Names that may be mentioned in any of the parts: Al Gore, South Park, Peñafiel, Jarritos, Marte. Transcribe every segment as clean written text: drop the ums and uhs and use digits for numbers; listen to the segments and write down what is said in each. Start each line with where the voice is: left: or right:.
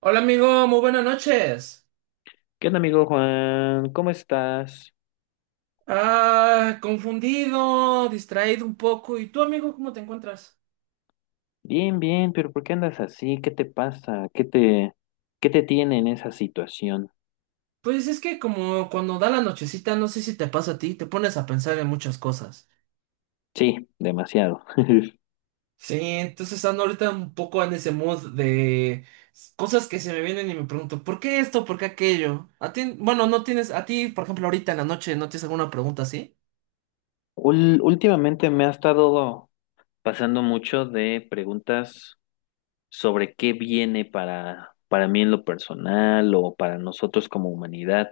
right: Hola amigo, muy buenas noches.
left: ¿Qué onda, amigo Juan? ¿Cómo estás?
right: Ah, confundido, distraído un poco. ¿Y tú amigo, cómo te encuentras?
left: Bien, bien, pero ¿por qué andas así? ¿Qué te pasa? ¿Qué te tiene en esa situación?
right: Pues es que como cuando da la nochecita, no sé si te pasa a ti, te pones a pensar en muchas cosas.
left: Sí, demasiado.
right: Sí, entonces ando ahorita un poco en ese mood de cosas que se me vienen y me pregunto, ¿por qué esto? ¿Por qué aquello? A ti, bueno, no tienes, a ti, por ejemplo, ahorita en la noche, ¿no tienes alguna pregunta así?
left: Últimamente me ha estado pasando mucho de preguntas sobre qué viene para mí en lo personal o para nosotros como humanidad.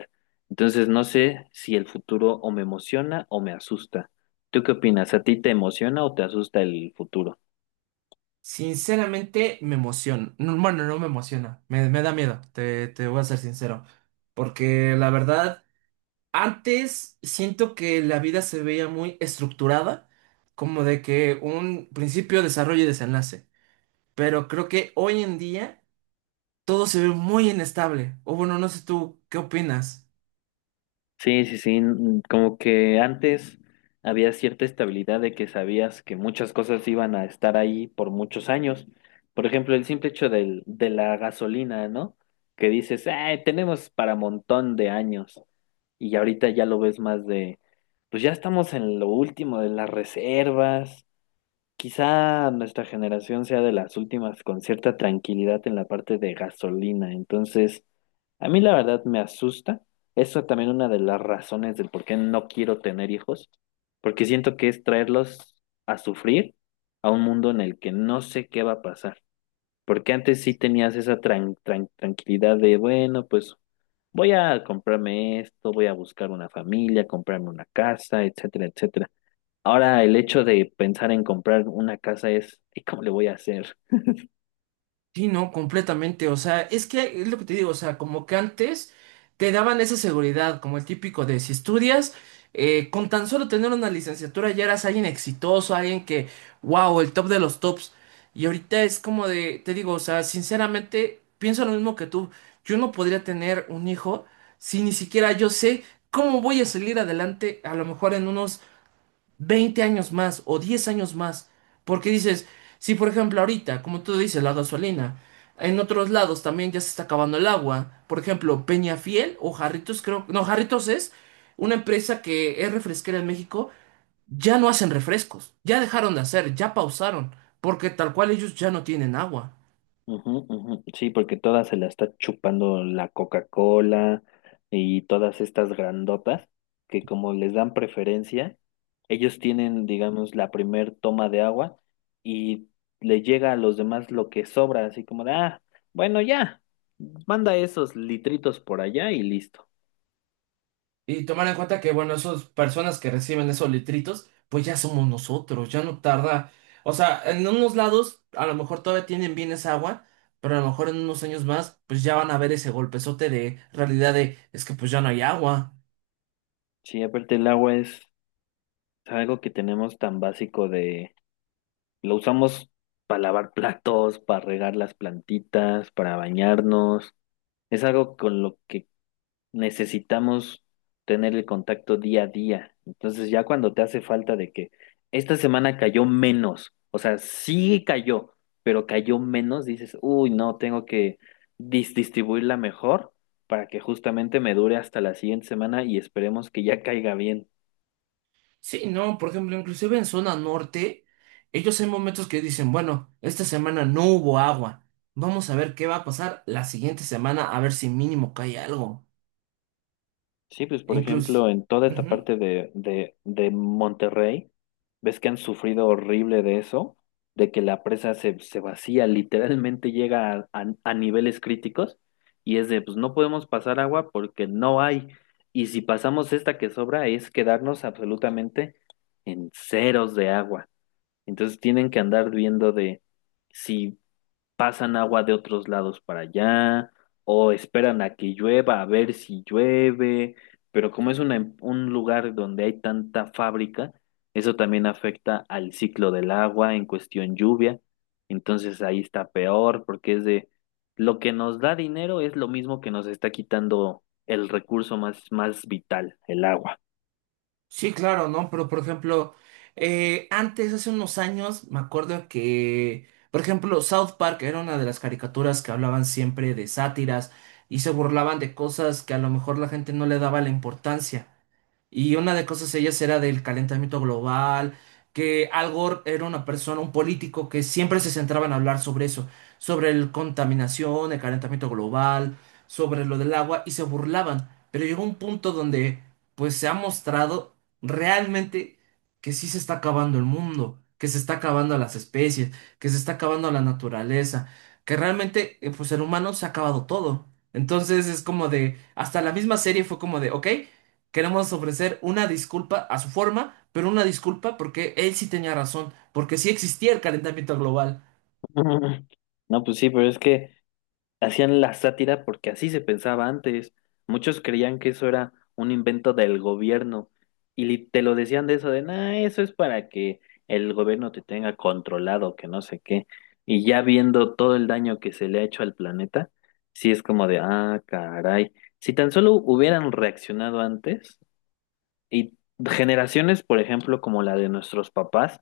left: Entonces no sé si el futuro o me emociona o me asusta. ¿Tú qué opinas? ¿A ti te emociona o te asusta el futuro?
right: Sinceramente me emociona. No, bueno, no me emociona, me da miedo, te voy a ser sincero. Porque la verdad... Antes siento que la vida se veía muy estructurada, como de que un principio, desarrollo y desenlace. Pero creo que hoy en día todo se ve muy inestable. O bueno, no sé tú, ¿qué opinas?
left: Sí, sí, sí, como que antes había cierta estabilidad de que sabías que muchas cosas iban a estar ahí por muchos años. Por ejemplo, el simple hecho de la gasolina, ¿no? Que dices, "Ay, tenemos para montón de años". Y ahorita ya lo ves más de, pues ya estamos en lo último de las reservas. Quizá nuestra generación sea de las últimas con cierta tranquilidad en la parte de gasolina, entonces a mí la verdad me asusta. Eso también una de las razones del por qué no quiero tener hijos, porque siento que es traerlos a sufrir a un mundo en el que no sé qué va a pasar. Porque antes sí tenías esa tranquilidad de, bueno, pues voy a comprarme esto, voy a buscar una familia, comprarme una casa, etcétera, etcétera. Ahora el hecho de pensar en comprar una casa es, ¿y cómo le voy a hacer?
right: Sí, no, completamente. O sea, es que es lo que te digo, o sea, como que antes te daban esa seguridad, como el típico de si estudias, con tan solo tener una licenciatura ya eras alguien exitoso, alguien que, wow, el top de los tops. Y ahorita es como de, te digo, o sea, sinceramente, pienso lo mismo que tú. Yo no podría tener un hijo si ni siquiera yo sé cómo voy a salir adelante, a lo mejor en unos 20 años más o 10 años más. Porque dices, si por ejemplo ahorita, como tú dices, la gasolina, en otros lados también ya se está acabando el agua. Por ejemplo, Peñafiel o Jarritos, creo, no, Jarritos es una empresa que es refresquera en México, ya no hacen refrescos, ya dejaron de hacer, ya pausaron, porque tal cual ellos ya no tienen agua.
left: Ujú, ujú. Sí, porque todas se la está chupando la Coca-Cola y todas estas grandotas que como les dan preferencia, ellos tienen, digamos, la primer toma de agua y le llega a los demás lo que sobra, así como de, ah, bueno, ya, manda esos litritos por allá y listo.
right: Y tomar en cuenta que, bueno, esas personas que reciben esos litritos, pues ya somos nosotros, ya no tarda. O sea, en unos lados a lo mejor todavía tienen bien esa agua, pero a lo mejor en unos años más, pues ya van a ver ese golpezote de realidad de, es que pues ya no hay agua.
left: Sí, aparte el agua es algo que tenemos tan básico de. Lo usamos para lavar platos, para regar las plantitas, para bañarnos. Es algo con lo que necesitamos tener el contacto día a día. Entonces ya cuando te hace falta de que esta semana cayó menos, o sea, sí cayó, pero cayó menos, dices, uy, no, tengo que distribuirla mejor para que justamente me dure hasta la siguiente semana y esperemos que ya caiga bien.
right: Sí, no, por ejemplo, inclusive en zona norte, ellos hay momentos que dicen, bueno, esta semana no hubo agua, vamos a ver qué va a pasar la siguiente semana, a ver si mínimo cae algo.
left: Sí, pues por
right: Incluso...
left: ejemplo, en toda esta parte de Monterrey, ves que han sufrido horrible de eso, de que la presa se vacía, literalmente llega a niveles críticos y es de, pues no podemos pasar agua porque no hay. Y si pasamos esta que sobra es quedarnos absolutamente en ceros de agua. Entonces tienen que andar viendo de si pasan agua de otros lados para allá, o esperan a que llueva a ver si llueve, pero como es una un lugar donde hay tanta fábrica, eso también afecta al ciclo del agua en cuestión lluvia, entonces ahí está peor porque es de lo que nos da dinero es lo mismo que nos está quitando el recurso más, más vital, el agua.
right: Sí, claro, ¿no? Pero por ejemplo, antes, hace unos años, me acuerdo que, por ejemplo, South Park era una de las caricaturas que hablaban siempre de sátiras y se burlaban de cosas que a lo mejor la gente no le daba la importancia. Y una de cosas ellas era del calentamiento global, que Al Gore era una persona, un político que siempre se centraba en hablar sobre eso, sobre la contaminación, el calentamiento global, sobre lo del agua, y se burlaban. Pero llegó un punto donde, pues, se ha mostrado realmente que sí se está acabando el mundo, que se está acabando las especies, que se está acabando la naturaleza, que realmente, pues, el humano se ha acabado todo. Entonces es como de, hasta la misma serie fue como de, ok. Queremos ofrecer una disculpa a su forma, pero una disculpa porque él sí tenía razón, porque sí existía el calentamiento global.
left: No, pues sí, pero es que... Hacían la sátira porque así se pensaba antes. Muchos creían que eso era un invento del gobierno y te lo decían de eso de, nah, eso es para que el gobierno te tenga controlado, que no sé qué. Y ya viendo todo el daño que se le ha hecho al planeta, sí es como de, ah, caray, si tan solo hubieran reaccionado antes. Y generaciones, por ejemplo, como la de nuestros papás,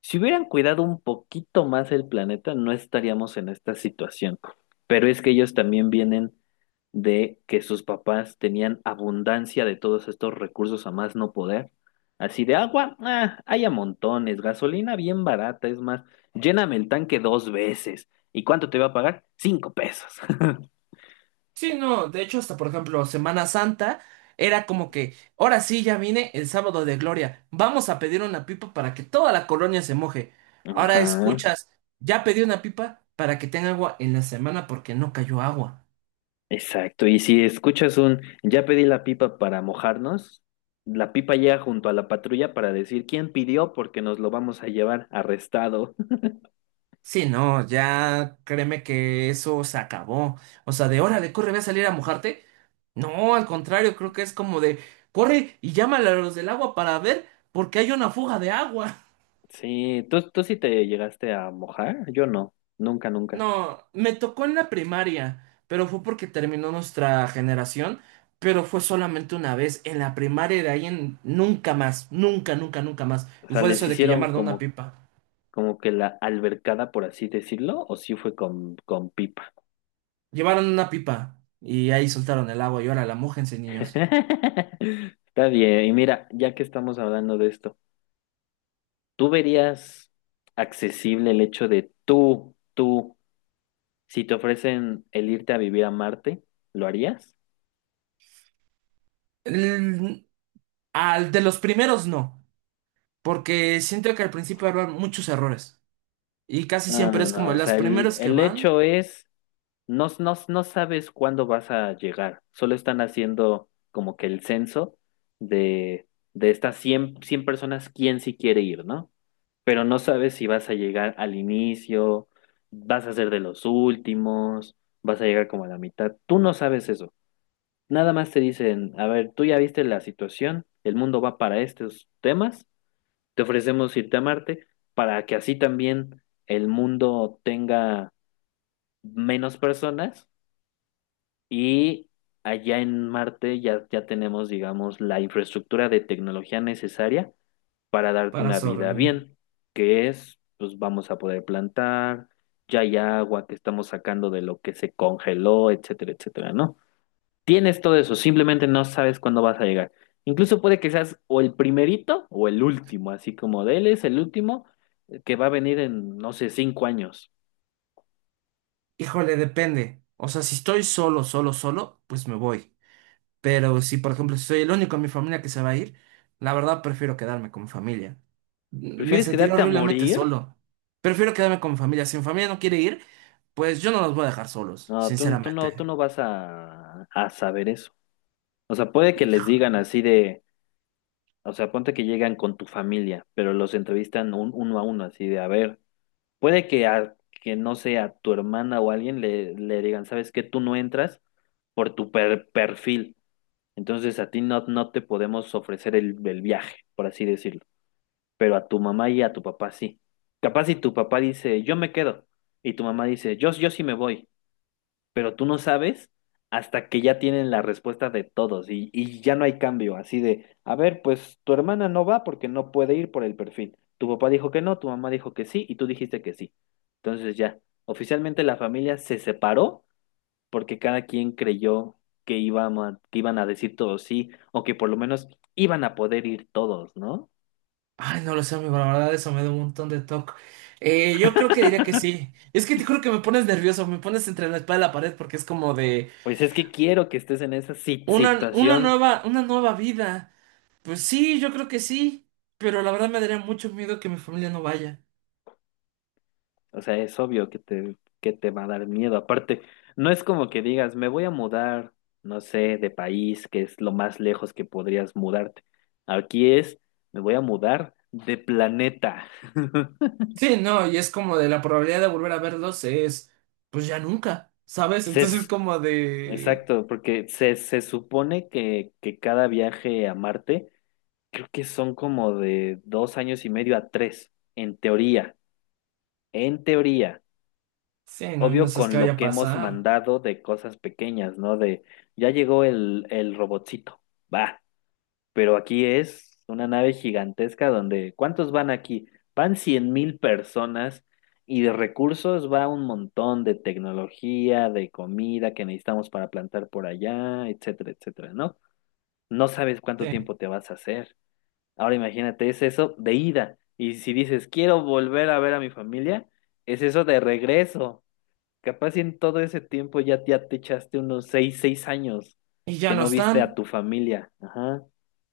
left: si hubieran cuidado un poquito más el planeta, no estaríamos en esta situación. Pero es que ellos también vienen de que sus papás tenían abundancia de todos estos recursos a más no poder. Así de agua, ah, hay a montones, gasolina bien barata, es más, lléname el tanque dos veces. ¿Y cuánto te va a pagar? 5 pesos.
right: Sí, no, de hecho, hasta por ejemplo, Semana Santa era como que, ahora sí, ya vine el sábado de gloria, vamos a pedir una pipa para que toda la colonia se moje. Ahora
left: Ajá.
right: escuchas, ya pedí una pipa para que tenga agua en la semana porque no cayó agua.
left: Exacto, y si escuchas un ya pedí la pipa para mojarnos, la pipa llega junto a la patrulla para decir quién pidió porque nos lo vamos a llevar arrestado.
right: Sí, no, ya créeme que eso se acabó. O sea, de órale, corre, ve a salir a mojarte. No, al contrario, creo que es como de corre y llámale a los del agua para ver porque hay una fuga de agua.
left: Sí, ¿tú sí te llegaste a mojar? Yo no, nunca, nunca.
right: No, me tocó en la primaria, pero fue porque terminó nuestra generación, pero fue solamente una vez en la primaria y de ahí en nunca más, nunca, nunca, nunca más.
left: O
right: Y
left: sea,
right: fue
left: ¿les
right: eso de que
left: hicieron
right: llamaron a una
left: como,
right: pipa.
left: como que la albercada, por así decirlo, o sí fue con pipa?
right: Llevaron una pipa y ahí soltaron el agua y ahora la mójense, niños.
left: Está bien, y mira, ya que estamos hablando de esto, ¿tú verías accesible el hecho de tú? Si te ofrecen el irte a vivir a Marte, ¿lo harías?
right: Al de los primeros no, porque siento que al principio habrá muchos errores y casi
left: No,
right: siempre
left: no,
right: es como
left: no. O
right: los
left: sea, el,
right: primeros que
left: el
right: van
left: hecho es, no, no, no sabes cuándo vas a llegar. Solo están haciendo como que el censo de, de estas cien personas, quién sí quiere ir, ¿no? Pero no sabes si vas a llegar al inicio, vas a ser de los últimos, vas a llegar como a la mitad. Tú no sabes eso. Nada más te dicen, a ver, tú ya viste la situación, el mundo va para estos temas. Te ofrecemos irte a Marte para que así también el mundo tenga menos personas y allá en Marte ya tenemos, digamos, la infraestructura de tecnología necesaria para darte
right: para
left: una
right: solo.
left: vida
right: ¿Eh?
left: bien, que es, pues vamos a poder plantar, ya hay agua que estamos sacando de lo que se congeló, etcétera, etcétera, ¿no? Tienes todo eso, simplemente no sabes cuándo vas a llegar. Incluso puede que seas o el primerito o el último, así como de él es el último que va a venir en, no sé, 5 años.
right: Híjole, depende. O sea, si estoy solo, solo, solo, pues me voy. Pero si, por ejemplo, si soy el único en mi familia que se va a ir, la verdad prefiero quedarme con mi familia. Me
left: ¿Prefieres
right: sentiré
left: quedarte a
right: horriblemente
left: morir?
right: solo. Prefiero quedarme con mi familia. Si mi familia no quiere ir, pues yo no los voy a dejar solos,
left: No, tú no, tú
right: sinceramente.
left: no vas a saber eso. O sea, puede que les digan así de, o sea, ponte que llegan con tu familia, pero los entrevistan uno a uno, así de, a ver, puede que que no sea tu hermana o alguien le digan, ¿sabes qué? Tú no entras por tu perfil. Entonces a ti no te podemos ofrecer el viaje, por así decirlo, pero a tu mamá y a tu papá sí. Capaz si tu papá dice, yo me quedo, y tu mamá dice, yo sí me voy, pero tú no sabes hasta que ya tienen la respuesta de todos y ya no hay cambio, así de, a ver, pues tu hermana no va porque no puede ir por el perfil. Tu papá dijo que no, tu mamá dijo que sí y tú dijiste que sí. Entonces ya, oficialmente la familia se separó porque cada quien creyó que que iban a decir todos sí, o que por lo menos iban a poder ir todos, ¿no?
right: Ay, no lo sé, amigo, la verdad eso me da un montón de toque. Yo creo que diría que sí. Es que te juro que me pones nervioso, me pones entre la espada y la pared porque es como de
left: Pues es que quiero que estés en esa
right: una
left: situación,
right: nueva, una nueva vida. Pues sí, yo creo que sí, pero la verdad me daría mucho miedo que mi familia no vaya.
left: o sea, es obvio que te va a dar miedo. Aparte, no es como que digas, me voy a mudar, no sé, de país, que es lo más lejos que podrías mudarte. Aquí es, me voy a mudar de planeta.
right: Sí, no, y es como de la probabilidad de volver a verlos es, pues ya nunca, ¿sabes?
left: Se,
right: Entonces es
left: s-
right: como de,
left: exacto, porque se supone que cada viaje a Marte creo que son como de 2 años y medio a tres, en teoría, en teoría.
right: sí, no, no
left: Obvio
right: sabes qué
left: con
right: vaya
left: lo
right: a
left: que hemos
right: pasar.
left: mandado de cosas pequeñas, ¿no? De ya llegó el robotcito, va, pero aquí es una nave gigantesca donde, ¿cuántos van aquí? Van 100.000 personas y de recursos va un montón de tecnología, de comida que necesitamos para plantar por allá, etcétera, etcétera, ¿no? No sabes
right: Sí.
left: cuánto tiempo te vas a hacer. Ahora imagínate, es eso de ida. Y si dices, quiero volver a ver a mi familia, es eso de regreso. Capaz y en todo ese tiempo ya te echaste unos seis años
right: Y ya
left: que
right: no
left: no viste a
right: están.
left: tu familia. Ajá.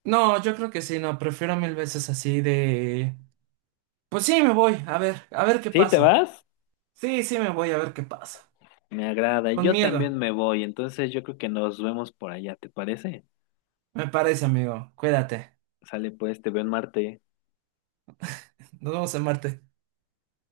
right: No, yo creo que sí, no, prefiero mil veces así de... Pues sí, me voy, a ver qué
left: ¿Sí, te
right: pasa.
left: vas?
right: Sí, sí, me voy, a ver qué pasa.
left: Me agrada.
right: Con
left: Yo
right: miedo,
left: también me voy. Entonces yo creo que nos vemos por allá, ¿te parece?
right: me parece, amigo. Cuídate.
left: Sale pues, te veo en Marte.
right: Nos vemos en Marte.